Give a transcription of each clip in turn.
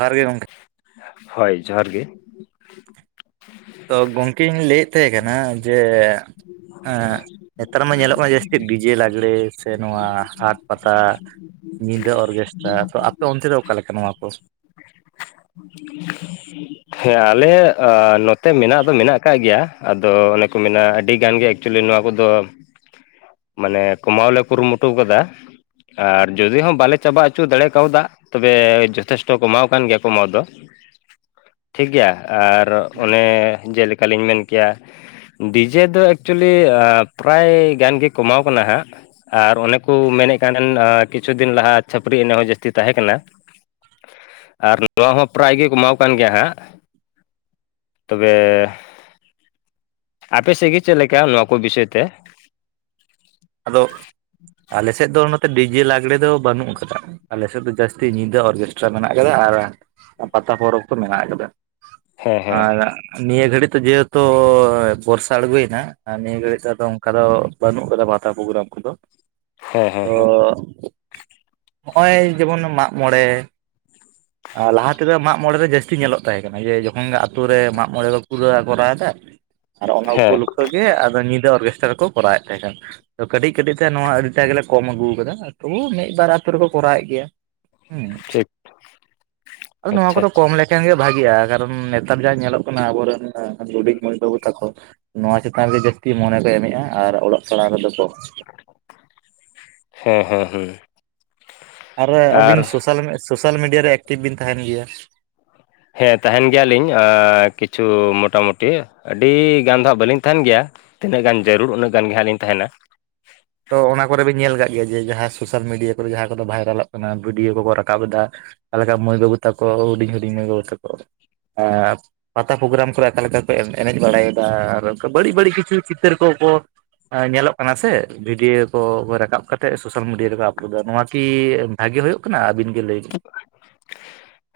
ᱡᱚᱦᱟᱨ ᱜᱮ ᱜᱚᱝᱠᱮ ᱾ ᱦᱚᱭ ᱡᱚᱦᱟᱨ ᱜᱮ ᱾ ᱛᱚ ᱜᱚᱝᱠᱮᱧ ᱞᱟᱹᱭᱮᱫ ᱛᱟᱦᱮᱸ ᱠᱟᱱᱟ ᱡᱮ ᱮᱸᱻ ᱱᱮᱛᱟᱨ ᱢᱟ ᱧᱮᱞᱚᱜ ᱠᱟᱱᱟ ᱡᱟᱹᱥᱛᱤ ᱰᱤᱡᱮ ᱞᱟᱜᱽᱲᱮ ᱥᱮ ᱱᱚᱣᱟ ᱦᱟᱴ ᱯᱟᱛᱟ ᱾ ᱧᱤᱫᱟᱹ ᱚᱨᱜᱮᱥᱴᱟᱨ ᱛᱚ ᱟᱯᱮ ᱚᱱᱛᱮ ᱫᱚ ᱚᱠᱟ ᱞᱮᱠᱟ ᱱᱚᱣᱟ ᱠᱚ? [inaudible] ᱦᱮᱸ ᱟᱞᱮ ᱟᱻ ᱱᱚᱛᱮ ᱢᱮᱱᱟᱜ ᱫᱚ ᱢᱮᱱᱟᱜ ᱟᱠᱟᱫ ᱜᱮᱭᱟ ᱟᱫᱚ ᱚᱱᱮ ᱠᱚ ᱢᱮᱱᱟ ᱟᱹᱰᱤ ᱜᱟᱱ ᱜᱮ ᱮᱠᱪᱩᱞᱤ ᱱᱚᱣᱟ ᱠᱚᱫᱚ [inaudible] ᱢᱟᱱᱮ ᱠᱚᱢᱟᱣ ᱞᱮ ᱠᱩᱨᱩ ᱢᱩᱴᱩᱣ ᱠᱟᱫᱟ ᱾ ᱟᱨ ᱡᱩᱫᱤ ᱦᱚᱸ ᱵᱟᱞᱮ ᱪᱟᱵᱟ ᱩᱪᱩ ᱫᱟᱲᱮ ᱠᱟᱣᱫᱟᱜ ᱛᱚᱵᱮ ᱡᱚᱛᱷᱮᱥᱴᱚ ᱠᱚᱢᱟᱣ ᱠᱟᱱ ᱜᱮᱭᱟ ᱠᱚᱢᱟᱣ ᱫᱚ ᱾ ᱴᱷᱤᱠ ᱜᱮᱭᱟ ᱟᱨ ᱚᱱᱮ ᱡᱮ ᱞᱮᱠᱟᱞᱤᱧ ᱢᱮᱱ ᱠᱮᱭᱟ ᱰᱤᱡᱮ ᱫᱚ ᱮᱠᱪᱩᱞᱤ ᱟᱹᱯᱨᱟᱭ ᱜᱟᱱ ᱜᱮ ᱠᱚᱢᱟᱣ ᱠᱟᱱᱟ ᱦᱟᱸᱜ ᱾ ᱟᱨ ᱚᱱᱮ ᱠᱩ ᱢᱮᱱᱮᱜ ᱠᱟᱱ ᱛᱟᱦᱮᱱ ᱟᱸ ᱠᱤᱪᱷᱩ ᱫᱤᱱ ᱞᱟᱦᱟ ᱪᱷᱟᱹᱯᱟᱨᱤ ᱮᱱᱮᱡ ᱦᱚᱸ ᱡᱟᱹᱥᱛᱤ ᱛᱟᱦᱮᱸ ᱠᱟᱱᱟ᱾ ᱟᱨ ᱱᱚᱣᱟ ᱦᱚᱸ, ᱯᱨᱟᱭ ᱜᱮ ᱠᱚᱢᱟᱣ ᱠᱟᱱ ᱜᱮᱭᱟ ᱦᱟᱸᱜ, ᱛᱚᱵᱮ? ᱟᱯᱮ ᱥᱮᱜ ᱜᱮ ᱪᱮᱫ ᱞᱮᱠᱟ ᱱᱚᱣᱟ ᱠᱚ ᱵᱤᱥᱚᱭ ᱛᱮ? ᱟᱫᱚ ᱟᱞᱮ ᱥᱮᱫ ᱫᱚ ᱱᱚᱛᱮ ᱰᱤᱡᱮ ᱞᱟᱜᱽᱲᱮ ᱫᱚ ᱵᱟᱹᱱᱩᱜ ᱠᱟᱫᱟ᱾ ᱟᱞᱮ ᱥᱮᱫ ᱫᱚ ᱡᱟᱹᱥᱛᱤ ᱧᱤᱫᱟᱹ ᱚᱨᱜᱮᱥᱴᱨᱟ ᱢᱮᱱᱟᱜ ᱠᱟᱫᱟ, ᱟᱨ ᱯᱟᱛᱟ ᱯᱚᱨᱚᱵᱽ ᱠᱚ ᱢᱮᱱᱟᱜ ᱠᱟᱫᱟ᱾ ᱦᱮᱸ ᱦᱮᱸ ᱟᱨ ᱱᱤᱭᱟᱹ ᱜᱷᱟᱹᱲᱤᱡ ᱛᱚ ᱡᱮᱦᱮᱛᱩ, ᱵᱚᱨᱥᱟ ᱟᱬᱜᱚᱭᱮᱱᱟ ᱾ ᱟᱨ ᱱᱤᱭᱟᱹ ᱜᱷᱟᱹᱲᱤᱡ ᱫᱚ ᱟᱫᱚ ᱚᱝᱠᱟ ᱫᱚ ᱵᱟᱹᱱᱩᱜ ᱠᱟᱫᱟ ᱵᱷᱟ, ᱛᱟ ᱯᱨᱚᱜᱨᱟᱢ ᱠᱚᱫᱚ ᱦᱮᱸ ᱦᱮᱸ ᱦᱮᱸ ᱛᱚ, ᱦᱚᱸᱜᱼᱚᱭ ᱡᱮᱢᱚᱱ ᱢᱟᱜᱢᱚᱬᱮ, ᱟ ᱞᱟᱦᱟ ᱛᱮᱫᱚ ᱢᱟᱜ, ᱢᱚᱬᱮ ᱨᱮ ᱡᱟᱹᱥᱛᱤ ᱧᱮᱞᱚᱜ ᱛᱟᱦᱮᱸ ᱠᱟᱱᱟ ᱡᱮ ᱡᱚᱠᱷᱚᱱ ᱜᱮ ᱟᱹᱛᱩ ᱨᱮ ᱢᱟᱜ ᱢᱚᱬᱮ ᱠᱚ ᱠᱩᱨᱟᱹᱣᱟ ᱠᱚᱨᱟᱣᱫᱟ᱾ ᱟᱨ ᱚᱱᱟ ᱦᱮᱸ ᱩᱯᱚᱞᱚᱠᱠᱷᱚ ᱜᱮ ᱟᱫᱚ ᱧᱤᱫᱟᱹ ᱚᱨᱜᱮᱥᱴᱟᱨ ᱠᱚ ᱠᱚᱨᱟᱣ ᱮᱫ ᱛᱟᱦᱮᱸ ᱠᱟᱱᱟ ᱾ ᱛᱚ ᱠᱟᱹᱴᱤᱡ ᱠᱟᱹᱴᱤᱡ ᱛᱮ ᱱᱚᱣᱟ ᱟᱹᱰᱤᱴᱟᱜ ᱜᱮᱞᱮ ᱠᱚᱢ ᱟᱹᱜᱩ ᱠᱟᱫᱟ ᱛᱚᱵᱩ ᱢᱤᱫ ᱵᱟᱨ ᱟᱹᱛᱩ ᱨᱮᱠᱚ ᱠᱚᱨᱟᱣᱮᱫ ᱜᱮᱭᱟ᱾ ᱦᱩᱸ, [inaudible] ᱟᱫᱚ ᱱᱚᱣᱟ ᱟᱪᱪᱷᱟ ᱠᱚᱫᱚ ᱟᱪᱪᱷᱟ ᱠᱚᱢ ᱞᱮ, ᱮᱱᱠᱷᱟᱱ ᱜᱮ ᱵᱷᱟᱜᱤᱜᱼᱟ ᱠᱟᱨᱚᱱ ᱱᱮᱛᱟᱨ ᱡᱟᱦᱟᱸ ᱧᱮᱞᱚᱜ ᱠᱟᱱᱟ ᱟᱵᱚᱨᱮᱱ ᱦᱩᱰᱤᱡ ᱢᱟᱹᱭ ᱵᱟᱹᱵᱩ ᱛᱟᱠᱚ᱾ ᱱᱚᱣᱟ ᱪᱮᱛᱟᱱ ᱨᱮᱜᱮ ᱡᱟᱹᱥᱛᱤ ᱢᱚᱱᱮ ᱠᱚ ᱮᱢᱮᱜᱼᱟ ᱟᱨ ᱚᱞᱚᱜ ᱯᱟᱲᱦᱟᱜ ᱨᱮᱫᱚ ᱠᱚᱢ᱾ ᱦᱮᱸ ᱦᱮᱸ ᱦᱩᱸ, ᱟᱨ ᱟᱹᱵᱤᱱ ᱥᱳᱥᱟᱞ ᱢᱤ, ᱥᱳᱥᱟᱞ ᱢᱤᱰᱤᱭᱟ ᱨᱮ ᱮᱠᱴᱤᱵᱷ ᱵᱤᱱ ᱛᱟᱦᱮᱱ ᱜᱮᱭᱟ᱾ ᱦᱮᱸ ᱛᱟᱦᱮᱱ ᱜᱮᱭᱟᱞᱤᱧ ᱟᱹ, ᱠᱤᱪᱷᱩ ᱢᱚᱴᱟᱢᱩᱴᱤ ᱟᱹᱰᱤ ᱜᱟᱱ ᱫᱚ ᱦᱟᱸᱜ ᱵᱟᱹᱞᱤᱧ ᱛᱟᱦᱮᱱ ᱜᱮᱭᱟ᱾ ᱛᱤᱱᱟᱹᱜ ᱜᱟᱱ ᱡᱟᱹᱨᱩᱲ, ᱩᱱᱟᱹᱜ ᱜᱟᱱ ᱜᱮ ᱦᱟᱸᱜ ᱞᱤᱧ ᱛᱟᱦᱮᱱᱟ᱾ ᱛᱚ ᱚᱱᱟ ᱠᱚᱨᱮ ᱵᱤᱱ ᱧᱮᱞ ᱠᱟᱜ ᱜᱮᱭᱟ ᱡᱮ ᱡᱟᱦᱟᱸ ᱥᱳᱥᱟᱞ ᱢᱤᱰᱤᱭᱟ ᱠᱚᱨᱮ ᱡᱟᱦᱟᱸ ᱠᱚᱫᱚ ᱵᱷᱟᱭᱨᱟᱞᱚᱜ ᱠᱟᱱᱟ ᱵᱷᱤᱰᱤᱭᱳ ᱠᱚᱠᱚ ᱨᱟᱠᱟᱵ ᱮᱫᱟ᱾ ᱛᱟᱦᱚᱞᱮ ᱠᱷᱟᱜ ᱢᱟᱹᱭ ᱵᱟᱹᱵᱩ ᱛᱟᱠᱚ, ᱦᱩᱰᱤᱧ ᱦᱩᱰᱤᱧ ᱢᱟᱹᱭ ᱵᱟᱹᱵᱩ ᱛᱟᱠᱚ ᱟ ᱯᱟᱛᱟ ᱯᱳᱜᱜᱨᱟᱢ ᱠᱚᱨᱮ ᱟᱠᱟ ᱞᱮᱠᱟ ᱠᱚ ᱮᱱᱮᱡ ᱵᱟᱲᱟᱭᱮᱫᱟ ᱟᱨ ᱵᱟᱹᱲᱤᱡ ᱵᱟᱹᱲᱤᱡ ᱠᱤᱪᱷᱩ ᱪᱤᱛᱟᱹᱨ ᱠᱚ ᱠᱚ ᱧᱮᱞᱚᱜ ᱠᱟᱱᱟ ᱥᱮ᱾ ᱵᱷᱤᱰᱤᱭᱳ ᱠᱚ ᱨᱟᱠᱟᱵ ᱠᱟᱛᱮᱜ ᱥᱳᱥᱟᱞ ᱢᱤᱰᱤᱭᱟ ᱨᱮᱠᱚ ᱟᱯᱞᱳᱰ ᱫᱟ᱾ ᱱᱚᱶᱟ ᱠᱤ ᱵᱷᱟᱹᱜᱮ ᱦᱳᱭᱳᱜ ᱠᱟᱱᱟ? ᱟᱵᱤᱱᱜᱮ ᱞᱟᱹᱭ ᱵᱤᱱ [unintelligible] [inaudible]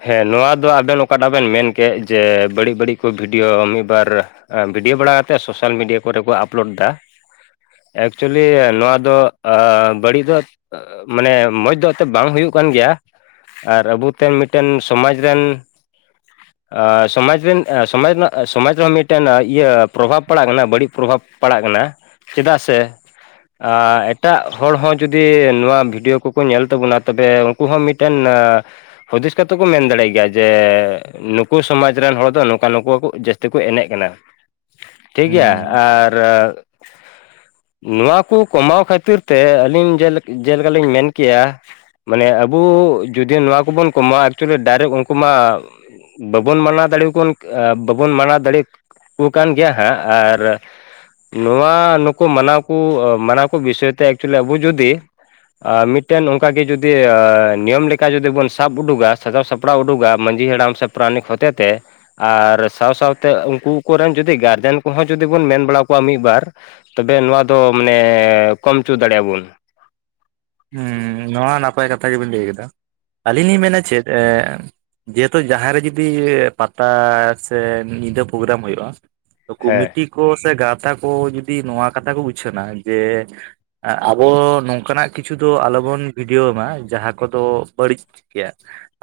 ᱦᱮᱸ ᱱᱚᱣᱟ ᱫᱚ ᱟᱵᱮᱱ ᱚᱠᱟᱴᱟᱜ ᱵᱮᱱ ᱢᱮᱱ ᱠᱮᱜ ᱡᱮ ᱵᱟᱹᱲᱤᱡ ᱵᱟᱹᱲᱤᱡ ᱠᱚ ᱵᱷᱤᱰᱤᱭᱳ ᱢᱤᱜ ᱵᱟᱨ, ᱵᱷᱤᱰᱤᱭᱳ ᱵᱟᱲᱟ ᱠᱟᱛᱮᱜ ᱥᱳᱥᱟᱞ ᱢᱤᱰᱤᱭᱟ ᱠᱚᱨᱮ ᱠᱚ ᱟᱯᱞᱳᱰ ᱫᱟ᱾ ᱮᱠᱪᱩᱭᱮᱞᱤ ᱱᱚᱣᱟ ᱫᱚ ᱟ, ᱵᱟᱹᱲᱤᱡ ᱫᱚ ᱢᱟᱱᱮ ᱢᱚᱸᱡᱽ ᱫᱚ ᱮᱛᱮ ᱵᱟᱝ ᱦᱩᱭᱩᱜ ᱠᱟᱱ ᱜᱮᱭᱟ᱾ ᱟᱨ ᱟᱵᱩᱛᱮ ᱢᱤᱜᱴᱟᱹᱝ ᱥᱚᱢᱟᱡᱽ ᱨᱮᱱ [unintelligible] [inaudible] ᱥᱚᱢᱟᱡᱽ ᱨᱮᱱ ᱥᱚᱢᱟᱡᱽ ᱨᱮᱱᱟᱜ ᱥᱚᱢᱟᱡᱽ ᱨᱮᱦᱚᱸ, ᱢᱤᱜᱴᱮᱱ ᱤᱭᱟᱹ ᱯᱨᱚᱵᱷᱟᱵᱽ ᱯᱟᱲᱟᱜ ᱠᱟᱱᱟ ᱵᱟᱹᱲᱤᱡ ᱯᱨᱚᱵᱷᱟᱵᱽ ᱯᱟᱲᱟᱜ ᱠᱟᱱᱟ᱾ ᱪᱮᱫᱟᱜ ᱥᱮ? ᱟ, ᱮᱴᱟᱜ ᱦᱚᱲ ᱦᱚᱸ ᱡᱩᱫᱤ ᱱᱚᱣᱟ ᱵᱷᱤᱰᱤᱭᱳ ᱠᱚᱠᱚ ᱧᱮᱞ ᱛᱟᱵᱚᱱᱟ ᱛᱚᱵᱮ ᱩᱱᱠᱩ ᱦᱚᱸ ᱢᱤᱫ ᱢᱤᱜᱴᱮᱱ ᱟ, ᱦᱩᱫᱤᱥ ᱠᱟᱛᱮ ᱠᱚ ᱢᱮᱱ ᱫᱟᱲᱮᱭᱟᱜ ᱜᱮᱭᱟ ᱡᱮ ᱱᱩᱠᱩ ᱥᱚᱢᱟᱡᱽ ᱨᱮᱱ ᱦᱚᱲ ᱫᱚ ᱱᱚᱝᱠᱟ ᱱᱩᱠᱩ ᱦᱚᱠᱩ ᱡᱟᱹᱥᱛᱤ ᱠᱚ ᱮᱱᱮᱡ ᱠᱟᱱᱟ᱾ ᱴᱷᱤᱠ ᱜᱮᱭᱟ? ᱦᱩᱸ ᱟᱨ [unintelligible] [inaudible] ᱱᱚᱣᱟ ᱠᱚ ᱠᱚᱢᱟᱣ ᱠᱷᱟᱹᱛᱤᱨ ᱛᱮ, ᱟᱹᱞᱤᱧ ᱡᱮᱞᱮᱠ ᱡᱮᱞᱮᱠᱟᱞᱤᱧ ᱢᱮᱱ ᱠᱮᱭᱟ᱾ ᱢᱟᱱᱮ, ᱟᱵᱩ ᱡᱚᱫᱤ ᱱᱚᱣᱟ ᱠᱚᱵᱚᱱ ᱠᱚᱢᱟᱣᱟ ᱮᱠᱪᱩᱭᱮᱞᱤ ᱰᱟᱭᱨᱮᱠ ᱩᱱᱠᱩ ᱢᱟ ᱵᱟᱵᱚᱱ ᱢᱟᱱᱟ ᱫᱟᱲᱮᱣᱟᱠᱩᱱ ᱵᱟᱵᱚᱱ ᱢᱟᱱᱟ ᱫᱟᱲᱮᱭᱟ ᱠᱩ ᱠᱟᱱ ᱜᱮᱭᱟ ᱦᱟᱸᱜ ᱟᱨ, ᱱᱚᱣᱟ ᱱᱩᱠᱩ ᱢᱟᱱᱟᱣ ᱠᱚ ᱢᱟᱱᱟᱣ ᱠᱚ ᱵᱤᱥᱚᱭ ᱛᱮ ᱮᱠᱪᱩᱭᱮᱞᱤ ᱟᱵᱚ ᱡᱩᱫᱤ ᱢᱤᱜᱴᱮᱱ ᱚᱝᱠᱟ ᱜᱮ ᱡᱩᱫᱤ ᱟ, ᱱᱤᱭᱚᱢ ᱞᱮ ᱠᱟ ᱡᱩᱫᱤ ᱵᱚᱱ ᱥᱟᱵ ᱩᱰᱩᱜᱟ᱾ ᱥᱟᱡᱟᱣ ᱥᱟᱯᱲᱟᱣ ᱩᱰᱩᱜᱟ ᱢᱟᱹᱡᱷᱤ ᱦᱟᱬᱟᱢ ᱥᱮ ᱯᱨᱟᱱᱤᱠ ᱦᱚᱛᱮ ᱛᱮ ᱟᱨ ᱥᱟᱸᱶ ᱥᱟᱸᱶᱛᱮ ᱩᱱᱠᱩ ᱠᱚᱨᱮᱱ ᱡᱩᱫᱤ ᱜᱟᱨᱡᱮᱱ ᱠᱚᱦᱚᱸ ᱡᱩᱫᱤ ᱵᱚᱱ ᱢᱮᱱ ᱵᱟᱲᱟ ᱠᱚᱣᱟ ᱢᱤᱫᱵᱟᱨ ᱛᱚᱵᱮ ᱱᱚᱣᱟ ᱫᱚ ᱢᱟᱱᱮ ᱠᱚᱢ ᱪᱩ ᱫᱟᱲᱮᱭᱟᱜ ᱟᱵᱩᱱ᱾ ᱦᱩᱸ, ᱱᱚᱣᱟ ᱱᱟᱯᱟᱭ ᱠᱟᱛᱷᱟ ᱜᱮᱵᱤᱱ ᱞᱟᱹᱭ ᱠᱮᱫᱟ ᱟᱹᱞᱤᱧ ᱞᱤᱧ ᱢᱮᱱᱟ ᱪᱮᱫ? ᱮ, ᱡᱮᱦᱮᱛᱩ ᱡᱟᱦᱟᱸ ᱨᱮ ᱡᱩᱫᱤ ᱯᱟᱛᱟ ᱥᱮ ᱧᱤᱫᱟᱹ ᱯᱳᱜᱜᱨᱟᱢ ᱦᱳᱭᱳᱜᱼᱟ᱾ ᱦᱮᱸ ᱠᱚᱢᱤᱴᱤ ᱠᱚ ᱥᱮ ᱜᱟᱶᱛᱟ ᱠᱚ ᱡᱩᱫᱤ ᱱᱚᱣᱟ ᱠᱟᱛᱷᱟ ᱠᱚ ᱩᱪᱷᱟᱹᱱᱟ ᱡᱮ ᱟᱵᱚ ᱱᱚᱝᱠᱟ ᱱᱟᱜ ᱠᱤᱪᱷᱩ ᱫᱚ ᱟᱞᱚ ᱵᱚᱱ ᱵᱷᱤᱰᱤᱭᱳ ᱢᱟ ᱡᱟᱦᱟᱸ ᱠᱚᱫᱚ ᱵᱟᱹᱲᱤᱡ ᱜᱮᱭᱟ᱾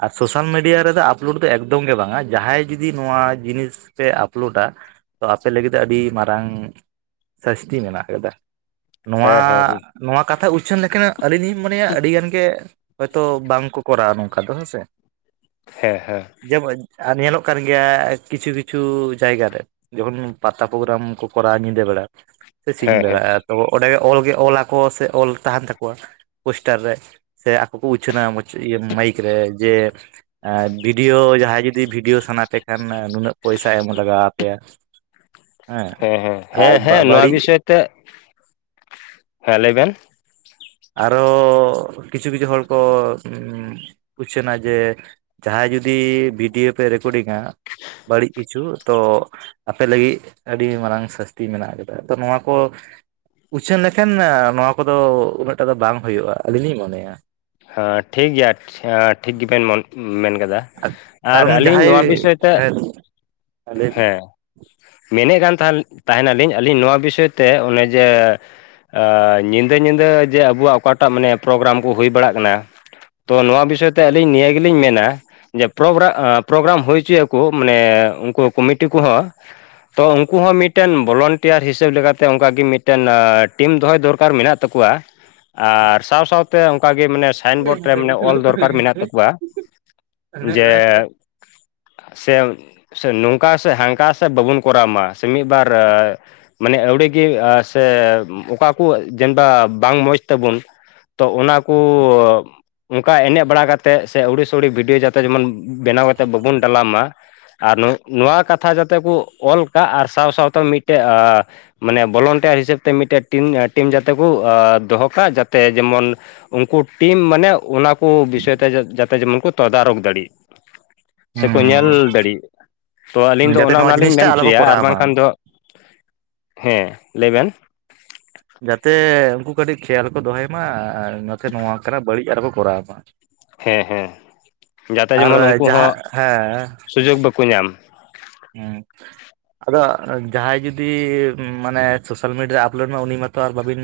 ᱟᱨ ᱥᱳᱥᱟᱞ ᱢᱤᱰᱤᱭᱟ ᱨᱮᱫᱚ ᱟᱯᱞᱳᱰ ᱫᱚ ᱮᱠᱫᱚᱢ ᱜᱮ ᱵᱟᱝᱼᱟ ᱡᱟᱦᱟᱸᱭ ᱡᱩᱫᱤ ᱱᱚᱣᱟ ᱡᱤᱱᱤᱥ ᱯᱮ ᱟᱯᱞᱳᱰᱟ ᱛᱚ ᱟᱯᱮ ᱞᱟᱹᱜᱤᱫ ᱟᱹᱰᱤ ᱢᱟᱨᱟᱝ ᱥᱟᱥᱛᱤ ᱢᱮᱱᱟᱜ ᱠᱟᱫᱟ᱾ ᱱᱚᱣᱟ ᱦᱮᱸ ᱦᱮᱸ ᱱᱚᱣᱟ ᱠᱟᱛᱷᱟ ᱩᱪᱷᱟᱹᱱ ᱞᱮ ᱠᱷᱟᱱ ᱟᱹᱞᱤᱧ ᱞᱤᱧ ᱢᱚᱱᱮᱭᱟ ᱟᱹᱰᱤ ᱜᱟᱱ ᱜᱮ ᱦᱚᱭᱛᱚ ᱵᱟᱝ ᱠᱚ ᱠᱚᱨᱟᱣᱟ ᱱᱚᱝᱠᱟ ᱫᱚ ᱦᱮᱸ ᱥᱮ᱾ ᱦᱮᱸ ᱦᱮᱸ ᱡᱮᱢᱚᱱ ᱧᱮᱞᱚᱜ ᱠᱟᱱ ᱜᱮᱭᱟ ᱠᱤᱪᱷᱩ ᱠᱤᱪᱷᱩ ᱡᱟᱭᱜᱟ ᱨᱮ᱾ ᱡᱚᱠᱷᱚᱱ ᱯᱟᱛᱟ ᱯᱳᱜᱨᱟᱢ ᱠᱚ ᱠᱚᱨᱟᱣᱟ ᱧᱤᱫᱟᱹ ᱵᱮᱲᱟ ᱥᱮ ᱥᱤᱧ ᱦᱮᱸ ᱦᱮᱸ ᱵᱮᱲᱟ ᱦᱮᱸ ᱛᱚ ᱚᱸᱰᱮ ᱜᱮ ᱚᱞ ᱜᱮ ᱚᱞᱟ ᱠᱚ ᱥᱮ ᱚᱞ ᱛᱟᱦᱮᱸᱱ ᱛᱟ [unintelligible] ᱯᱳᱥᱴᱟᱨ ᱨᱮ ᱥᱮ ᱟᱠᱚ ᱠᱚ ᱩᱪᱷᱟᱹᱱᱟ ᱢᱟᱭᱤᱠ ᱨᱮ ᱡᱮ ᱵᱷᱤᱰᱤᱭᱳ ᱡᱟᱦᱟᱸᱭ ᱡᱩᱫᱤ ᱵᱷᱤᱰᱤᱭᱳ ᱥᱟᱱᱟ ᱯᱮ ᱠᱷᱟᱱ ᱱᱩᱱᱟᱹᱜ ᱯᱚᱭᱥᱟ ᱮᱢ ᱞᱟᱜᱟᱣ ᱟ ᱯᱮᱭᱟ᱾ ᱦᱮᱸ ᱟᱨ ᱵᱟ ᱵᱟᱹᱲᱤᱡ ᱛᱮᱜ ᱦᱮᱸ ᱞᱟᱹᱭ ᱵᱮᱱ᱾ ᱟᱨᱚ ᱠᱤᱪᱷᱩ ᱠᱤᱪᱷᱩ ᱦᱚᱲ ᱠᱚ ᱩᱪᱷᱟᱹᱱᱟ ᱡᱮ ᱡᱟᱦᱟᱸᱭ ᱡᱩᱫᱤ ᱵᱷᱤᱰᱤᱭᱳ ᱯᱮ ᱨᱮᱠᱳᱰᱤᱝᱼᱟ ᱵᱟᱹᱲᱤᱡ ᱠᱤᱪᱷᱩ ᱛᱚ ᱟᱯᱮ ᱞᱟᱹᱜᱤᱜ ᱟᱹᱰᱤ ᱢᱟᱨᱟᱝ ᱥᱟᱹᱥᱛᱤ ᱢᱮᱱᱟᱜ ᱠᱟᱫᱟ ᱛᱚ ᱱᱚᱣᱟ ᱠᱚ᱾ ᱩᱪᱷᱟᱹᱱ ᱞᱮᱠᱷᱟᱱ ᱱᱚᱣᱟ ᱠᱚ ᱫᱚ ᱩᱱᱟᱹᱜ ᱴᱟᱜ ᱫᱚ ᱵᱟᱝ ᱦᱩᱭᱩᱜᱼᱟ ᱟᱹᱞᱤᱧ ᱞᱤᱧ ᱢᱚᱱᱮᱭᱟ᱾ ᱦᱮᱸ ᱴᱷᱤᱠ ᱜᱮᱭᱟ ᱴᱷᱤᱠ ᱜᱤ ᱵᱮᱱ ᱢᱮᱱ ᱠᱟᱫᱟ᱾ ᱟᱨ ᱠᱟᱨᱚᱱ ᱟᱹᱞᱤᱧ ᱡᱟᱦᱟᱸᱭ ᱱᱚᱣᱟ ᱵᱤᱥᱚᱭ ᱛᱮ ᱦᱮᱸ ᱞᱟᱹᱭ ᱦᱮᱸ ᱢᱮᱱᱮᱫ ᱠᱟᱱ ᱛᱟᱦᱮᱱᱟ ᱞᱤᱧ ᱟᱹᱞᱤᱧ ᱱᱚᱣᱟ ᱵᱤᱥᱚᱭ ᱛᱮ ᱚᱱᱮ ᱡᱮᱼᱼ ᱧᱤᱫᱟᱹ ᱧᱤᱫᱟᱹ ᱡᱮ ᱟᱵᱚᱣᱟᱜ ᱚᱠᱟᱴᱟᱜ ᱢᱟᱱᱮ ᱯᱨᱳᱜᱨᱟᱢ ᱠᱚ ᱦᱩᱭ ᱵᱟᱲᱟᱜ ᱠᱟᱱᱟᱼᱼ ᱛᱚ ᱱᱚᱣᱟ ᱵᱤᱥᱚᱭ ᱛᱮ ᱟᱹᱞᱤᱧ ᱱᱤᱭᱟᱹ ᱜᱮᱞᱤᱧ ᱢᱮᱱᱟᱼᱼ ᱡᱮ ᱯᱨᱳᱜᱨᱟ ᱯᱨᱳᱜᱨᱟᱢ ᱦᱩᱭ ᱦᱚᱪᱚᱭ ᱟᱠᱚ ᱢᱟᱱᱮ ᱩᱱᱠᱩ ᱠᱚᱢᱤᱴᱤ ᱠᱚᱦᱚᱸᱼᱼ ᱛᱚ ᱩᱱᱠᱩ ᱦᱚᱸ ᱢᱤᱫᱴᱮᱱ ᱵᱚᱞᱚᱱᱴᱤᱭᱟᱨ ᱦᱤᱥᱟᱹᱵᱽ ᱞᱮᱠᱟᱛᱮ ᱚᱱᱠᱟᱜ ᱜᱮ ᱢᱤᱫᱴᱮᱱ ᱴᱤᱢ ᱫᱚᱦᱚᱭ ᱫᱚᱨᱠᱟᱨ ᱢᱮᱱᱟᱜᱼᱼ ᱛᱟᱠᱚᱣᱟ ᱟᱨ ᱥᱟᱶ ᱥᱟᱶ ᱛᱮ ᱚᱱᱠᱟᱼᱼ ᱢᱟᱱᱮ ᱥᱟᱭᱤᱱ ᱵᱳᱨᱰ ᱨᱮ ᱢᱟᱱᱮ ᱚᱞ ᱫᱚᱨᱠᱟᱨ ᱵᱤᱱ ᱢᱮᱱᱟᱜ ᱛᱟᱠᱚᱣᱟ ᱡᱮᱼᱼ [inaudible] ᱥᱮ ᱱᱚᱝᱠᱟ ᱥᱮ ᱦᱟᱱᱠᱟ ᱥᱮ ᱵᱟᱵᱚᱱ ᱠᱚᱨᱟᱣ ᱢᱟ ᱥᱮ ᱢᱤᱫ ᱵᱟᱨᱼᱼ ᱢᱟᱱᱮ ᱟᱹᱣᱲᱤ ᱜᱮ ᱥᱮ ᱚᱠᱟ ᱠᱚ ᱡᱮᱱᱵᱟ ᱵᱟᱝ ᱢᱚᱸᱡᱽ ᱛᱟᱵᱚᱱᱼᱼ ᱛᱚ ᱚᱱᱟ ᱠᱚ ᱚᱱᱠᱟ ᱮᱱᱮᱡ ᱵᱟᱲᱟ ᱠᱟᱛᱮ ᱥᱮ ᱟᱹᱣᱲᱤ ᱥᱟᱣᱲᱤ ᱵᱷᱤᱰᱤᱭᱳ ᱡᱟᱛᱮ ᱡᱮᱢᱚᱱᱼᱼ ᱵᱮᱱᱟᱣ ᱟᱛᱮ ᱵᱟᱵᱩᱱ ᱰᱟᱞᱟᱣ ᱢᱟ ᱟᱨ ᱱᱚᱣᱟ ᱠᱟᱛᱷᱟ ᱡᱟᱛᱮ ᱵᱚ ᱚᱞ ᱠᱟᱜ ᱟᱨ ᱥᱟᱶ ᱥᱟᱶ ᱛᱮ ᱢᱤᱫᱴᱮᱡ ᱮ ᱢᱟᱱᱮ ᱵᱚᱞᱚᱱᱴᱤᱭᱟᱨ ᱦᱤᱥᱟᱹᱵ ᱛᱮ ᱢᱤᱫᱴᱮᱱ ᱴᱤᱢ ᱴᱤᱢ ᱡᱟᱛᱮ ᱵᱚ ᱫᱚᱦᱚ ᱠᱟᱜ ᱡᱟᱛᱮ ᱡᱮᱢᱚᱱᱼᱼ ᱩᱱᱠᱩ ᱴᱤᱢ ᱢᱟᱱᱮ ᱚᱱᱟ ᱠᱚ ᱵᱤᱥᱚᱭ ᱛᱮ ᱡᱟᱛᱮ ᱡᱮᱢᱚᱱ ᱠᱚ ᱛᱫᱟᱨᱚᱠ ᱫᱟᱲᱮᱜ ᱥᱮ ᱠᱚ ᱧᱮᱞ ᱦᱩᱸ ᱫᱟᱲᱮᱜ ᱛᱚ ᱟᱹᱞᱤᱧ ᱫᱚ ᱡᱟᱛᱮ ᱚᱱᱟ ᱱᱚᱣᱟ ᱚᱱᱟ ᱞᱤᱧ ᱡᱤᱱᱤᱥᱴᱟ ᱢᱮᱱ ᱟᱞᱚ ᱠᱚ ᱦᱚᱪᱚᱭᱟ ᱟᱨ ᱠᱚᱨᱟᱣ ᱵᱟᱝ ᱢᱟ ᱠᱷᱟᱱ ᱫᱚᱼᱼ ᱦᱮᱸ ᱞᱟᱹᱭ ᱵᱮᱱ ᱡᱟᱛᱮ ᱩᱱᱠᱩ ᱠᱟᱹᱴᱤᱡ ᱠᱷᱮᱭᱟᱞ ᱠᱚ ᱫᱚᱦᱚᱭ ᱢᱟ ᱟᱨ ᱡᱟᱛᱮ ᱱᱚᱣᱟ ᱠᱟᱱᱟ ᱵᱟᱹᱲᱤᱡ ᱟᱨᱚ ᱠᱚ ᱠᱚᱨᱟᱣ ᱢᱟ᱾ ᱦᱮᱸ ᱦᱮᱸ ᱡᱟᱛᱮ ᱟᱨ ᱡᱮᱢᱚᱱ ᱡᱟᱦᱟᱸ ᱦᱮᱸᱼᱼ ᱠᱩ ᱧᱟᱢ ᱦᱮᱸ ᱟᱫᱚ ᱡᱟᱦᱟᱸᱭ ᱡᱩᱫᱤ ᱢᱟᱱᱮ ᱥᱳᱥᱟᱞ ᱢᱤᱰᱤᱭᱟ ᱨᱮ ᱟᱯᱞᱳᱰ ᱢᱟ ᱩᱱᱤ ᱢᱟᱛᱚ ᱟᱨ ᱵᱟᱹᱵᱤᱱᱼᱼ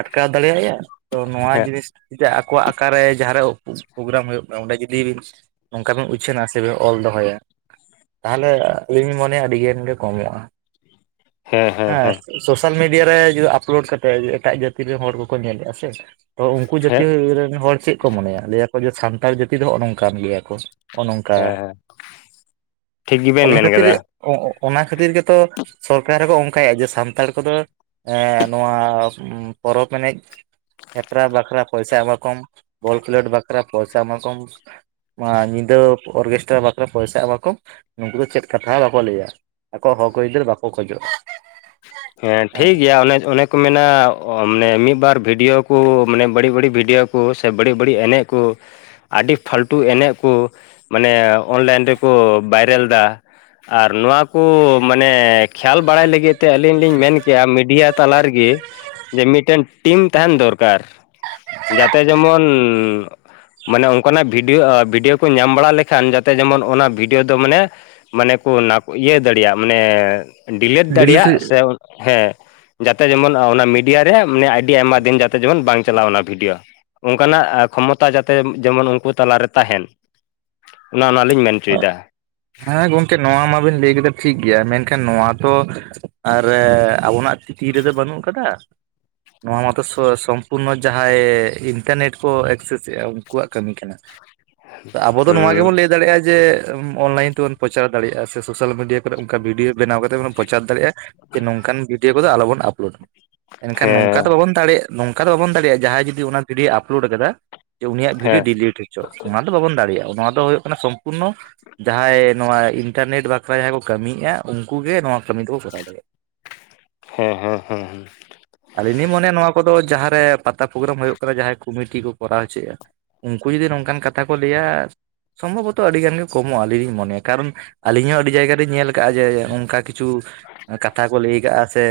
ᱟᱴᱠᱟᱣ ᱫᱟᱲᱮᱭᱟᱭᱟ ᱛᱚ ᱱᱚᱣᱟ ᱦᱮᱸ ᱡᱤᱱᱤᱥ ᱼᱼ ᱟᱠᱚᱣᱟᱜ ᱟᱠᱟ ᱨᱮ ᱡᱟᱦᱟᱸ ᱨᱮ ᱯᱨᱳᱜᱨᱟᱢ ᱦᱩᱭᱩᱜ ᱠᱟᱱᱟ ᱚᱸᱰᱮ ᱡᱩᱫᱤᱼᱼ ᱱᱚᱝᱠᱟ ᱵᱮᱱ ᱩᱪᱷᱟᱹᱱᱟ ᱥᱮ ᱵᱮᱱ ᱚᱞ ᱫᱚᱦᱚᱭᱟ ᱛᱟᱦᱚᱞᱮ ᱟᱹᱞᱤᱧ ᱞᱤᱧ ᱢᱚᱱᱮᱭᱟ ᱟᱹᱰᱤ ᱜᱟᱱ ᱜᱮ ᱠᱚᱢᱚᱜᱼᱟ ᱦᱮᱸ ᱦᱮᱸ ᱦᱮᱸᱼᱼ ᱦᱮᱸ ᱥᱳᱥᱟᱞ ᱢᱤᱰᱤᱭᱟ ᱨᱮ ᱡᱩᱫᱤ ᱟᱯᱞᱳᱰ ᱠᱟᱛᱮᱫ ᱮᱴᱟᱜ ᱡᱟᱹᱛᱤ ᱨᱮᱱ ᱦᱚᱲ ᱠᱚ ᱠᱚ ᱧᱮᱞᱮᱜᱼᱟ ᱥᱮᱼᱼ ᱛᱚ ᱩᱱᱠᱩ ᱡᱟᱹᱛᱤ ᱦᱮᱸ ᱨᱮᱱ ᱦᱚᱲ ᱪᱮᱫ ᱠᱚ ᱢᱚᱱᱮᱭᱟ ᱞᱟᱹᱭ ᱟᱠᱚ ᱡᱮ ᱥᱟᱱᱛᱟᱲ ᱡᱟᱹᱛᱤ ᱫᱚ ᱱᱚᱜᱼᱚᱭ ᱱᱚᱝᱠᱟᱱ ᱜᱮᱭᱟ ᱠᱚ᱾ ᱚᱱ ᱚᱱᱠᱟ ᱦᱮᱸ ᱴᱷᱤᱠ ᱜᱮᱵᱮᱱ ᱚᱱᱟ ᱢᱮᱱ ᱠᱷᱟᱹᱛᱤᱨ ᱠᱟᱫᱟ ᱚᱱᱟ ᱠᱷᱟᱹᱛᱤᱨ ᱜᱮᱛᱚ ᱥᱚᱨᱠᱟᱨ ᱦᱚᱸᱠᱚ ᱚᱱᱠᱟᱭᱟ ᱡᱮ ᱥᱟᱱᱛᱟᱲ ᱠᱚᱫᱚᱼᱼ ᱦᱮᱸ ᱱᱚᱣᱟ ᱯᱚᱨᱚᱵᱽ ᱮᱱᱮᱡᱼᱼ ᱦᱮᱯᱨᱟᱣ ᱵᱟᱠᱷᱨᱟ ᱯᱚᱭᱥᱟ ᱮᱢᱟ ᱠᱚᱢ, ᱵᱚᱞ ᱠᱷᱮᱞᱳᱰ ᱵᱟᱠᱷᱨᱟ ᱯᱚᱭᱥᱟ ᱮᱢᱟ ᱠᱚᱢ ᱢᱟ ᱧᱤᱫᱟᱹ ᱚᱨᱜᱮᱥᱴᱟᱨ ᱵᱟᱠᱷᱨᱟ ᱯᱚᱭᱥᱟ ᱮᱢᱟ ᱠᱚᱢ ᱱᱩᱠᱩ ᱫᱚ ᱪᱮᱫ ᱠᱟᱛᱷᱟ ᱦᱚ ᱵᱟᱠᱚ ᱞᱟᱹᱭᱟ ᱟᱠᱚᱣᱟᱜ ᱦᱚᱠ ᱟᱹᱭᱫᱟᱹᱨ ᱵᱟᱠᱚ ᱠᱷᱚᱡᱚᱜᱼᱟ᱾ ᱦᱮᱸ ᱴᱷᱤᱠ ᱜᱮᱭᱟ ᱚᱱᱮ ᱚᱱᱮᱠᱼᱼ ᱠᱚ ᱢᱮᱱᱟ ᱢᱟᱱᱮ ᱢᱤᱫ ᱵᱟᱨ ᱵᱷᱤᱰᱤᱭᱳ ᱠᱩ ᱢᱟᱱᱮ ᱵᱟᱹᱲᱤᱡ ᱵᱟᱹᱲᱤᱡ ᱵᱷᱤᱰᱤᱭᱳ ᱠᱩ ᱥᱮ ᱵᱟᱹᱲᱤᱡ ᱵᱟᱹᱲᱤᱡ ᱮᱱᱮᱡ ᱠᱩ ᱟᱹᱰᱤ ᱯᱟᱹᱞᱴᱩ ᱮᱱᱮᱡ ᱠᱚ ᱢᱟᱱᱮ ᱚᱱᱞᱟᱭᱤᱱ ᱨᱮᱠᱚ ᱵᱟᱭᱨᱟᱞ ᱮᱫᱟ᱾ ᱟᱨ ᱱᱚᱣᱟ ᱠᱚ ᱢᱟᱱᱮ ᱠᱷᱮᱭᱟᱞ ᱵᱟᱲᱟᱭ ᱞᱟᱹᱜᱤᱫ ᱛᱮ ᱟᱹᱞᱤᱧᱼᱼ ᱟᱹᱞᱤᱧ ᱞᱤᱧ ᱢᱮᱱ ᱠᱮᱜᱼᱟ ᱢᱤᱰᱤᱭᱟ ᱛᱟᱞᱟ ᱨᱮᱜᱮ ᱡᱮ ᱢᱤᱫᱴᱮᱱ ᱴᱤᱢ ᱛᱟᱦᱮᱱ ᱫᱚᱨᱠᱟᱨ ᱡᱟᱛᱮ ᱡᱮᱢᱚᱱᱼᱼ ᱢᱟᱱᱮ ᱚᱱᱠᱟᱱᱟᱜ ᱵᱷᱤᱰᱤᱭᱳ ᱵᱷᱤᱰᱤᱭᱳ ᱠᱚ ᱧᱟᱢ ᱵᱟᱲᱟ ᱞᱮᱠᱷᱟᱱ ᱡᱟᱛᱮ ᱡᱮᱢᱚᱱ ᱚᱱᱟ ᱵᱷᱤᱰᱤᱭᱳ ᱫᱚ ᱢᱟᱱᱮᱼᱼ ᱢᱟᱱᱮ ᱠᱚ ᱤᱭᱟᱹ ᱫᱟᱲᱮᱭᱟᱜ ᱢᱟᱱᱮ ᱰᱤᱞᱮᱴ ᱰᱤᱞᱤᱴ ᱫᱟᱲᱮᱭᱟᱜ ᱥᱮ ᱦᱮᱸᱼᱼ ᱡᱟᱛᱮ ᱡᱮᱢᱚᱱ ᱚᱱᱟ ᱢᱤᱰᱤᱭᱟ ᱨᱮ ᱢᱟᱱᱮ ᱟᱹᱰᱤ ᱟᱭᱢᱟ ᱫᱤᱱ ᱡᱟᱛᱮ ᱡᱮᱢᱚᱱ ᱵᱟᱝ ᱪᱟᱞᱟᱜᱼᱟ ᱚᱱᱟ ᱵᱷᱤᱰᱤᱭᱳ ᱚᱱᱠᱟᱱᱟᱜ ᱠᱷᱚᱢᱚᱛᱟ ᱡᱟᱛᱮ ᱡᱮᱢᱚᱱ ᱩᱱᱠᱩ ᱛᱟᱞᱟᱨᱮ ᱛᱟᱦᱮᱱ ᱚᱱᱟ ᱚᱱᱟ ᱞᱤᱧ ᱢᱮᱱ ᱦᱚᱪᱚ ᱮᱫᱟ᱾ ᱦᱮᱸ ᱜᱚᱝᱠᱮ ᱱᱚᱣᱟ ᱢᱟᱵᱤᱱ ᱞᱟᱹᱭ ᱠᱮᱫᱟ ᱴᱷᱤᱠ ᱜᱮᱭᱟ ᱢᱮᱱᱠᱷᱟᱱ ᱱᱚᱣᱟ ᱛᱚ ᱟᱨ ᱟᱵᱚᱱᱟᱜᱼᱼ ᱛᱤ ᱨᱮᱫᱚ ᱵᱟᱹᱱᱩᱜ ᱠᱟᱫᱟ᱾ ᱱᱚᱣᱟ ᱢᱟᱛᱚ ᱥᱚᱢᱯᱩᱨᱱᱚ ᱡᱟᱦᱟᱸᱭ ᱤᱱᱴᱟᱨᱱᱮᱴ ᱠᱚ ᱮᱠᱥᱮᱥ ᱮᱫᱟ ᱩᱱᱠᱩᱣᱟᱜ ᱠᱟᱹᱢᱤ ᱠᱟᱱᱟ᱾ ᱟᱵᱚ ᱫᱚ ᱱᱚᱣᱟ ᱦᱮᱸ ᱜᱮᱵᱚᱱ ᱞᱟᱹᱭ ᱫᱟᱲᱮᱭᱟᱜᱼᱟ ᱡᱮ ᱚᱱᱞᱟᱭᱤᱱ ᱵᱚᱱ ᱯᱨᱚᱪᱟᱨ ᱫᱟᱲᱮᱭᱟᱜᱼᱟ ᱥᱮ ᱥᱳᱥᱟᱞ ᱢᱤᱰᱤᱭᱟ ᱠᱚᱨᱮ ᱚᱱᱠᱟ ᱵᱷᱤᱰᱭᱳ ᱵᱮᱱᱟᱣ ᱠᱟᱛᱮ ᱵᱚᱱ ᱯᱨᱚᱪᱟᱨ ᱫᱟᱲᱮᱭᱟᱜᱼᱟ ᱾ᱡᱮ ᱱᱚᱝ ᱠᱟᱱ ᱵᱤᱰ ᱫᱚ ᱟᱞᱚᱵᱚᱱ ᱟᱯᱞᱳᱰ᱾ ᱮᱱᱠᱷᱟᱱ ᱱᱚᱝᱠᱟ ᱦᱮᱸ ᱵᱟᱵᱚᱱ ᱫᱟᱲᱮᱭᱟᱜ ᱱᱚᱝᱠᱟ ᱫᱚ ᱵᱟᱵᱚᱱ ᱫᱟᱲᱮᱭᱟᱜ ᱡᱟᱦᱟᱸᱭ ᱡᱩᱫᱤ ᱚᱱᱟ ᱵᱷᱤᱰᱭᱳ ᱟᱯᱞᱳᱰ ᱟᱠᱟᱫᱟ ᱡᱮ ᱩᱱᱤ ᱟᱜ ᱵᱷᱤᱰᱭᱳ ᱦᱮᱸ ᱰᱤᱞᱤᱴ ᱤᱧ᱾ ᱪᱚ ᱚᱱᱟ ᱫᱚ ᱵᱟᱵᱚᱱ ᱫᱟᱲᱮᱭᱟᱜ᱾ ᱚᱱᱟ ᱫᱚ ᱦᱩᱭᱩᱜ ᱠᱟᱱᱟ ᱥᱚᱢᱯᱩᱨᱱᱚ ᱡᱟᱦᱟᱸᱭ ᱱᱚᱣᱟ ᱤᱱᱴᱟᱨ ᱱᱮᱴ ᱵᱟᱠᱷᱨᱟ ᱡᱟᱦᱟᱸ ᱠᱚ ᱠᱟᱹᱢᱤᱭᱮᱫᱼᱟ ᱩᱱᱠᱩ ᱜᱮ ᱱᱚᱣᱟ ᱠᱟᱹᱢᱤ ᱫᱚᱠᱚ ᱠᱚᱨᱟᱣ ᱫᱟᱲᱮᱭᱟᱜᱼᱟ᱾ ᱦᱮᱸ ᱦᱮᱸ ᱦᱮᱸ ᱮ ᱟᱹᱞᱤᱧ ᱞᱤᱧ ᱢᱚᱱᱮᱭᱟ ᱱᱚᱣᱟ ᱠᱚᱫᱚ ᱡᱟᱦᱟᱸ ᱨᱮ ᱯᱟᱛᱟ ᱯᱨᱳᱜᱨᱟᱢ ᱦᱩᱭᱩᱜ ᱠᱟᱱᱟ ᱡᱟᱦᱟᱸᱭ ᱠᱚᱢᱤᱴᱤ ᱠᱚ ᱠᱚᱨᱟᱣ ᱦᱚᱪᱚᱭᱮᱫᱼᱟ᱾ ᱩᱱᱠᱩ ᱡᱩᱫᱤ ᱱᱚᱝᱠᱟᱱ ᱠᱟᱛᱷᱟ ᱠᱚ ᱞᱟᱹᱭᱟ ᱥᱚᱢᱵᱷᱚᱵᱚᱛᱚ ᱟᱹᱰᱤ ᱜᱟᱱ ᱜᱮ ᱠᱚᱢᱚᱜᱼᱟ ᱟᱹᱞᱤᱧ ᱞᱤᱧ ᱢᱚᱱᱮᱭᱟ᱾ ᱠᱟᱨᱚᱱ ᱟᱹᱞᱤᱧ ᱦᱚᱸ ᱟᱹᱰᱤ ᱡᱟᱭᱜᱟ ᱞᱤᱧ ᱧᱮᱞ ᱟᱠᱟᱫᱼᱟ ᱡᱮ ᱚᱱᱠᱟ ᱠᱤᱪᱷᱩ ᱠᱟᱛᱷᱟ ᱠᱚ ᱞᱟᱹᱭ ᱟᱠᱟᱜᱼᱟ ᱥᱮ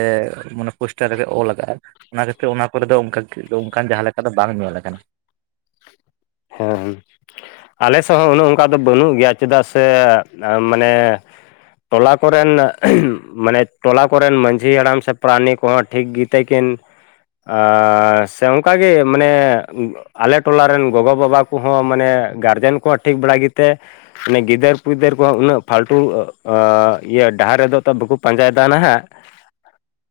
ᱚᱱᱟ ᱯᱳᱥᱴᱟᱨ ᱨᱮᱠᱚ ᱚᱞ ᱟᱠᱟᱜ-ᱟ᱾ ᱚᱱᱟ ᱠᱷᱟᱹᱛᱤᱨ ᱚᱱᱟ ᱠᱚᱨᱮ ᱫᱚ ᱚᱱᱠᱟ ᱚᱱᱠᱟᱱ ᱡᱟᱦᱟᱸ ᱞᱮᱠᱟ ᱫᱚ ᱵᱟᱝ ᱧᱮᱞ ᱟᱠᱟᱱᱟ᱾ ᱦᱮᱸ ᱟᱞᱮ ᱥᱮᱫ ᱦᱚᱸ ᱚᱱᱮ ᱚᱱᱠᱟ ᱫᱚ ᱵᱟᱹᱱᱩᱜ ᱜᱮᱭᱟ ᱪᱮᱫᱟᱜ ᱥᱮ ᱢᱟᱱᱮ ᱴᱚᱞᱟ ᱠᱚᱨᱮᱱ ᱢᱟᱱᱮ ᱴᱚᱞᱟ ᱠᱚᱨᱮᱱ ᱢᱟᱡᱷᱤ ᱦᱟᱲᱟᱢ ᱥᱮ ᱯᱨᱟᱱᱤ ᱠᱚᱦᱚᱸ ᱴᱷᱤᱠ ᱛᱮᱠᱤᱱ ᱟ ᱥᱮ ᱚᱱᱠᱟ ᱜᱮ ᱢᱟᱱᱮ ᱟᱞᱮ ᱴᱚᱞᱟ ᱨᱮᱱ ᱜᱚᱜᱚ ᱵᱟᱵᱟ ᱠᱚᱦᱚᱸ ᱢᱟᱱᱮ ᱜᱟᱨᱡᱮᱱ ᱠᱚᱦᱚᱸ ᱴᱷᱤᱠ ᱵᱟᱲᱟ ᱜᱮᱛᱮ ᱮ ᱜᱤᱫᱟᱹᱨ ᱯᱤᱫᱟᱹᱨ ᱠᱚᱦᱚᱸ ᱩᱱᱟᱹᱜ ᱯᱷᱟᱞᱴᱩ ᱤᱭᱟᱹ ᱰᱟᱦᱟᱨ ᱨᱮᱫᱚ ᱛᱚ ᱵᱟᱠᱚ ᱯᱟᱸᱡᱟᱭᱮᱫᱟ ᱱᱟᱦᱟᱸᱜ᱾ [unintelligible]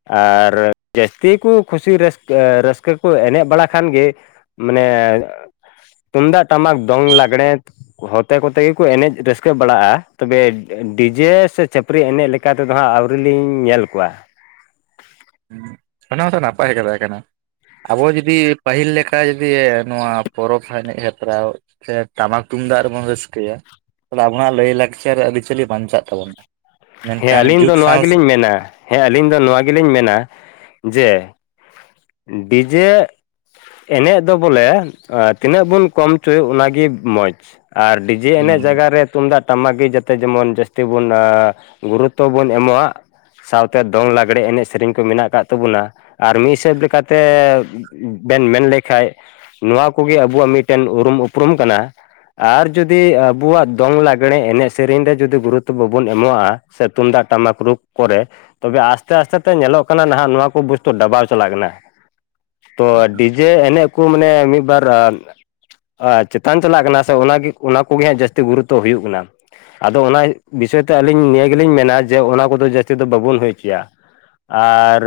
ᱟᱨ ᱡᱟᱹᱥᱛᱤ ᱠᱚ ᱠᱩᱥᱤ ᱨᱟᱹᱥᱠᱟᱹ, ᱨᱟᱹᱥᱠᱟᱹ ᱠᱚ ᱮᱱᱮᱡ ᱵᱟᱲᱟ ᱠᱷᱟᱱ ᱜᱮ ᱢᱟᱱᱮ ᱛᱩᱢᱫᱟᱜ ᱴᱟᱢᱟᱠ ᱫᱚᱝ ᱞᱟᱜᱽᱲᱮ ᱦᱚᱛᱮ ᱠᱚᱛᱮ ᱜᱮᱠᱚ ᱮᱱᱮᱡ ᱨᱟᱹᱥᱠᱟᱹ ᱵᱟᱲᱟᱜᱼᱟ ᱛᱚᱵᱮ ᱰᱤᱡᱮ ᱥᱮ ᱪᱷᱟᱹᱯᱨᱤ ᱮᱱᱮᱡ ᱞᱮᱠᱟ ᱛᱮ ᱫᱚ ᱦᱟᱸᱜ ᱟᱹᱣᱨᱤᱞᱤᱧ ᱧᱮᱞ ᱠᱚᱣᱟ᱾ ᱚᱱᱟ ᱦᱚᱸᱛᱚ ᱱᱟᱯᱟᱭ ᱠᱟᱛᱷᱟ ᱠᱟᱱᱟ᱾ ᱟᱵᱚ ᱡᱩᱫᱤ ᱯᱟᱹᱦᱤᱞ ᱞᱮᱠᱟ ᱡᱩᱫᱤ ᱱᱚᱣᱟ ᱯᱚᱨᱚᱵᱽ ᱮᱱᱮᱡ ᱦᱮᱯᱨᱟᱣ ᱥᱮ ᱴᱟᱢᱟᱠ ᱛᱩᱢᱫᱟᱜ ᱨᱮᱵᱚᱱ ᱨᱟᱹᱥᱠᱟᱹᱭᱟ ᱛᱟᱦᱞᱮ ᱟᱵᱚᱱᱟᱜ ᱞᱟᱹᱭᱼᱞᱟᱠᱪᱟᱨ ᱟᱹᱨᱤᱪᱟᱹᱞᱤ ᱵᱟᱧᱪᱟᱜ ᱛᱟᱵᱚᱱᱟ᱾ ᱦᱮᱸ ᱢᱮᱱᱠᱷᱟᱱ ᱟᱹᱞᱤᱧ ᱡᱩᱜᱽ ᱫᱚ ᱱᱚᱣᱟ ᱥᱟᱶ ᱜᱮᱞᱤᱧ ᱢᱮᱱᱟ᱾ ᱦᱮᱸ ᱟᱹᱞᱤᱧ ᱫᱚ ᱱᱚᱣᱟ ᱜᱮᱞᱤᱧ ᱢᱮᱱᱟ ᱡᱮ ᱰᱤᱡᱮ ᱮᱱᱮᱡ ᱫᱚ ᱵᱚᱞᱮ ᱛᱤᱱᱟᱹᱜ ᱵᱚᱱ ᱠᱚᱢ ᱦᱚᱪᱚᱭ ᱚᱱᱟᱜᱮ ᱢᱚᱸᱡᱽ᱾ ᱟᱨ ᱰᱤ ᱡᱮ ᱮᱱᱮᱡ ᱡᱟᱭᱜᱟᱨ ᱨᱮ ᱛᱩᱢᱫᱟᱜ ᱴᱟᱢᱟᱠᱜᱮ ᱡᱟᱛᱮ ᱡᱮᱢᱚᱱ ᱡᱟᱹᱥᱛᱤ ᱵᱚᱱ ᱟ, ᱜᱩᱨᱩᱛᱚ ᱵᱚᱱ ᱮᱢᱚᱜᱼᱟ᱾ ᱥᱟᱶᱛᱮ ᱫᱚᱝ ᱞᱟᱜᱽᱲᱮ ᱮᱱᱮᱡ ᱥᱮᱨᱮᱧ ᱠᱚ ᱢᱮᱱᱟᱜ ᱠᱟᱫ ᱛᱟᱵᱚᱱᱟ, ᱟᱨ ᱢᱤᱫ ᱦᱤᱥᱟᱹᱵᱽ ᱞᱮᱠᱟᱛᱮ ᱵᱮᱱ ᱢᱮᱱ ᱞᱮᱠᱷᱟᱡ ᱱᱚᱣᱟ ᱠᱚ ᱜᱮ ᱟᱵᱚᱣᱟᱼᱜ ᱢᱤᱫᱴᱮᱱ ᱩᱨᱩᱢ ᱩᱯᱨᱩᱢ ᱠᱟᱱᱟ᱾ ᱟᱨ ᱡᱩᱫᱤ ᱟᱵᱚᱣᱟᱜ ᱫᱚᱝ ᱞᱟᱜᱽᱲᱮ ᱮᱱᱮᱡ ᱥᱮᱨᱮᱧ ᱨᱮ ᱡᱩᱫᱤ ᱜᱩᱨᱩᱛᱚ ᱵᱟᱵᱚᱱ ᱮᱢᱚᱜᱼᱟ᱾ ᱥᱮ ᱛᱩᱢᱫᱟᱜ ᱴᱟᱢᱟᱠ ᱨᱩ ᱠᱚᱨᱮ ᱛᱚᱵᱮ ᱟᱥᱛᱮ ᱟᱥᱛᱮ ᱛᱮ ᱧᱮᱞᱚᱜ ᱠᱟᱱᱟ ᱱᱟᱦᱟᱜ, ᱱᱚᱣᱟ ᱠᱚ ᱵᱚᱥᱛᱩ ᱰᱟᱵᱟᱣ ᱪᱟᱞᱟᱜ ᱠᱟᱱᱟ᱾ ᱛᱚ ᱰᱤᱡᱮ ᱮᱱᱮᱡ ᱠᱚ ᱢᱟᱱᱮ ᱢᱤᱫ ᱵᱟᱨ ᱟ ᱪᱮᱛᱟᱱ ᱪᱟᱞᱟᱜ ᱠᱟᱱᱟ ᱥᱮ ᱚᱱᱟ ᱜᱤ ᱚᱱᱟ ᱠᱚᱜᱮ ᱦᱟᱸᱜ ᱡᱟᱹᱥᱛᱤ ᱜᱩᱨᱩᱛᱚ ᱦᱩᱭᱩᱜ ᱠᱟᱱᱟ᱾ ᱟᱫᱚ ᱚᱱᱟ ᱵᱤᱥᱚᱭ ᱛᱮ ᱟᱹᱞᱤᱧ ᱱᱤᱭᱟᱹ ᱜᱮᱞᱤᱧ ᱢᱮᱱᱟ, ᱡᱮ ᱚᱱᱟ ᱠᱚᱫᱚ ᱡᱟᱹᱥᱛᱤ ᱫᱚ ᱵᱟᱵᱚᱱ ᱦᱩᱭ ᱦᱚᱪᱚᱭᱟ᱾ ᱟᱨ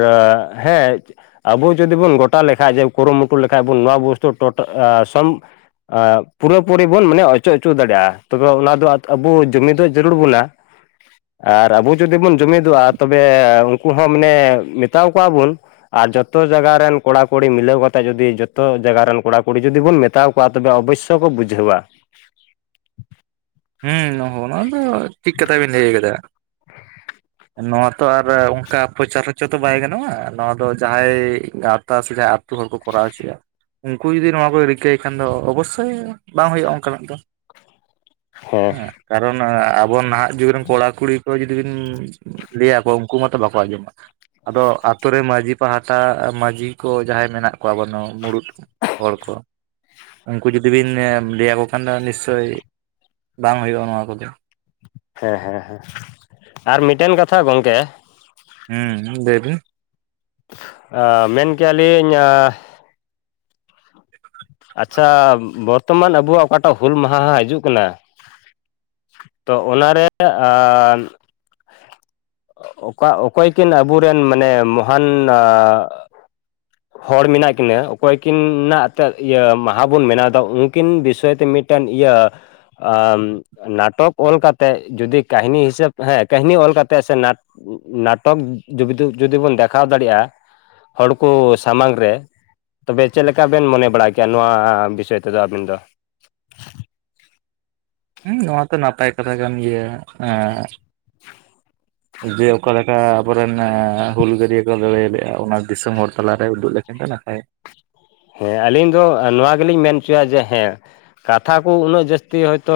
ᱦᱮᱸ ᱟᱵᱚ ᱡᱩᱫᱤ ᱵᱚᱱ ᱜᱳᱚᱴᱟ ᱞᱮᱠᱷᱟᱡ, ᱡᱮ ᱠᱩᱨᱩᱢᱩᱴᱩ ᱞᱮᱠᱟᱡ ᱵᱚᱱ ᱱᱚᱣᱟ ᱵᱩᱛᱩ ᱴᱳᱴᱟ ᱥᱚᱢ ᱟ ᱯᱩᱨᱟᱹ ᱯᱩᱨᱤ ᱵᱚᱱ ᱢᱟᱱᱮ ᱚᱪᱚ ᱚᱪᱚ ᱫᱟᱲᱮᱭᱟᱜᱼᱟ ᱾ ᱛᱚᱵᱮ ᱚᱱᱟ ᱫᱚ ᱟᱵᱚ ᱡᱩᱢᱤᱫ ᱫᱚ ᱡᱟᱹᱨᱩᱲ ᱵᱚᱱᱟ᱾ ᱟᱨ ᱟᱵᱚ ᱡᱩᱫᱤ ᱵᱚᱱ ᱡᱩᱢᱤᱫᱚᱜᱼᱟ᱾ ᱛᱚᱵᱮ ᱩᱱᱠᱩ ᱦᱚᱸ ᱢᱟᱱᱮ ᱢᱮᱛᱟᱣ ᱟᱠᱚᱣᱟ ᱵᱚᱱ᱾ ᱟᱨ ᱡᱚᱛᱚ ᱡᱟᱭᱜᱟ ᱨᱮᱱ ᱠᱚᱲᱟ ᱠᱩᱲᱤ ᱢᱤᱞᱟᱹᱣ ᱠᱟᱛᱮ ᱡᱩᱫᱤ ᱡᱚᱛᱚ ᱡᱟᱭᱜᱟ ᱨᱮᱱ ᱠᱚᱲᱟ ᱠᱩᱲᱤ ᱡᱩᱫᱤ ᱵᱚᱱ ᱢᱮᱛᱟᱣ ᱠᱚᱣᱟ, ᱛᱚᱵᱮ ᱚᱵᱚᱥᱥᱚ ᱠᱚ ᱵᱩᱡᱷᱟᱹᱣᱼᱟ᱾ ᱦᱩᱸ ᱚᱱᱟ ᱫᱚ ᱴᱷᱤᱠ ᱠᱟᱛᱷᱟ ᱵᱤᱱ ᱞᱟᱹᱭ ᱟᱠᱟᱫᱟ᱾ ᱱᱚᱣᱟ ᱛᱚ ᱟᱨ ᱚᱱᱠᱟ ᱯᱨᱚᱪᱟᱨ ᱦᱚᱪᱚ ᱛᱚ ᱵᱟᱭ ᱜᱟᱱᱚᱜᱼᱟ᱾ ᱱᱚᱣᱟ ᱫᱚ ᱡᱟᱦᱟᱸᱭ ᱜᱟᱶᱛᱟ ᱥᱮ ᱡᱟᱦᱟᱸ ᱛ ᱦᱚᱲ ᱠᱚ ᱠᱚᱨᱟᱣ ᱦᱚᱪᱚᱭᱟ ᱾ ᱩᱱᱠᱩ ᱡᱩᱫᱤ ᱱᱚᱣᱟ ᱠᱚ ᱨᱤᱠᱟᱹᱭ ᱠᱷᱟᱱ ᱫᱚ, ᱚᱵᱚᱥᱥᱳᱭ ᱵᱟᱝ ᱦᱩᱭᱩᱜᱼᱟ᱾ ᱚᱱᱠᱟᱱᱟᱜ ᱫᱚ᱾ ᱦᱮᱸ ᱠᱟᱨᱚᱱ ᱟᱵᱚ ᱱᱟᱦᱟᱜ ᱡᱩᱜᱽ ᱨᱮᱱ ᱠᱚᱲᱟ ᱠᱩᱲᱤ ᱠᱚ ᱡᱩᱫᱤ ᱵᱤᱱ ᱞᱟᱹᱭ ᱟᱠᱚᱼᱟ᱾ ᱩᱱᱠᱩ ᱢᱟᱛᱚ ᱵᱟᱠᱚ ᱟᱸᱡᱚᱢ᱾ ᱟᱫᱚ ᱟᱹᱛᱩ ᱨᱮ ᱢᱟᱺᱡᱷᱤ ᱯᱟᱦᱴᱟ ᱢᱟᱺᱡᱷᱤ ᱠᱚ ᱡᱟᱦᱟᱸᱭ ᱢᱮᱱᱟᱜ ᱠᱚᱣᱟ ᱵᱚᱱ ᱢᱩᱲᱩᱫ ᱦᱚᱲ ᱠᱚ ᱩᱱᱠᱩ ᱡᱩᱫᱤ ᱵᱤᱱ ᱞᱟᱹᱭ ᱟᱠᱚ ᱠᱷᱟᱱ ᱫᱚ ᱱᱤᱥᱪᱚᱭ ᱵᱟᱝ ᱦᱩᱭᱩᱜᱼᱟ ᱱᱚᱣᱟ ᱠᱚᱫᱚ᱾ ᱦᱮᱸ- ᱦᱮᱸ- ᱦᱮᱸ ᱟᱨ ᱢᱤᱫᱴᱮᱱ ᱠᱟᱛᱷᱟ ᱜᱚᱝᱠᱮᱼᱼᱼ ᱦᱩᱸ ᱞᱟᱹᱭ ᱵᱤᱱ᱾ ᱟ ᱢᱮᱱ ᱠᱮᱭᱟ ᱞᱤᱧ ᱟᱻ ᱟᱪᱪᱷᱟ ᱵᱚᱨᱛᱚᱢᱟᱱ ᱟᱵᱚᱣᱟᱜ ᱚᱠᱟᱴᱟᱜ ᱦᱩᱞ ᱢᱟᱦᱟ ᱦᱤᱡᱩᱜ ᱠᱟᱱᱟ᱾ ᱛᱚ ᱚᱱᱟᱨᱮ ᱟᱻ ᱚᱠᱟ ᱚᱠᱚᱭ ᱠᱤᱱ ᱟᱵᱚᱨᱮᱱ ᱢᱟᱱᱮ ᱢᱚᱦᱟᱱ ᱟ ᱦᱚᱲ ᱢᱮᱱᱟᱜ ᱠᱤᱱᱟᱹ ᱚᱠᱚᱭ ᱠᱤ ᱮᱱᱛᱮᱫ ᱤᱭᱟᱹ ᱢᱟᱦᱟ ᱵᱚᱱ ᱵᱮᱱᱟᱣᱫᱟ ᱩᱱᱠᱤᱱ ᱵᱤᱥᱚᱭ ᱛᱮ ᱢᱤᱫᱴᱮᱱ ᱤᱭᱟᱹ ᱟ᱾ ᱱᱟᱴᱚᱠ ᱚᱞ ᱠᱟᱛᱮᱫ ᱡᱩᱫᱤ ᱠᱟᱹᱦᱱᱤ ᱦᱤᱥᱟᱹᱵ ᱦᱮᱸ ᱠᱟᱹᱦᱱᱤ ᱚᱞ ᱠᱟᱛᱮᱜ ᱥᱮᱴ ᱱᱟᱴᱚᱠ ᱡᱩ ᱡᱩᱫᱤ ᱵᱚᱱ ᱫᱮᱠᱷᱟᱣ ᱫᱟᱲᱮᱭᱟᱜ-ᱟ᱾ ᱦᱚᱲ ᱠᱚ ᱥᱟᱢᱟᱝ ᱨᱮ ᱛᱚᱵᱮ ᱪᱮᱫ ᱞᱮᱠᱟ ᱵᱮᱱ ᱢᱚᱱᱮ ᱵᱟᱲᱟ ᱠᱮᱭᱟ? ᱠᱮᱭᱟ ᱱᱚᱣᱟ ᱵᱤᱥᱚᱭ ᱛᱮᱫᱚ ᱟᱵᱤᱱ ᱫᱚ᱾ ᱦᱮᱸ ᱱᱚᱣᱟ ᱛᱚ ᱱᱟᱯᱟᱭ ᱠᱟᱛᱷᱟ ᱠᱟᱱ ᱜᱮᱭᱟ᱾ ᱡᱮ ᱚᱠᱟ ᱞᱮᱠᱟ ᱟᱵᱚᱨᱮᱱ ᱮᱻ ᱦᱩᱞᱜᱟᱹᱨᱭᱟᱹ ᱠᱚ ᱫᱟᱲᱮᱭᱟᱞᱼᱟ᱾ ᱚᱱᱟ ᱫᱤᱥᱚᱢ ᱦᱚᱲ ᱛᱟᱞᱟᱨᱮ ᱩᱫᱩᱜ ᱞᱮᱠᱷᱟᱱ ᱫᱚ ᱱᱟᱯᱟᱭ᱾ ᱦᱮᱸ ᱟᱞᱤᱧ ᱫᱚ ᱱᱚᱣᱟ ᱜᱮᱞᱤᱧ ᱢᱮᱱ ᱦᱚᱪᱚᱭᱟ ᱡᱮ ᱦᱮᱸ, ᱠᱟᱛᱷᱟ ᱠᱚ ᱩᱱᱟᱹᱜ ᱡᱟᱹᱥᱛᱤ ᱦᱚᱭᱛᱳ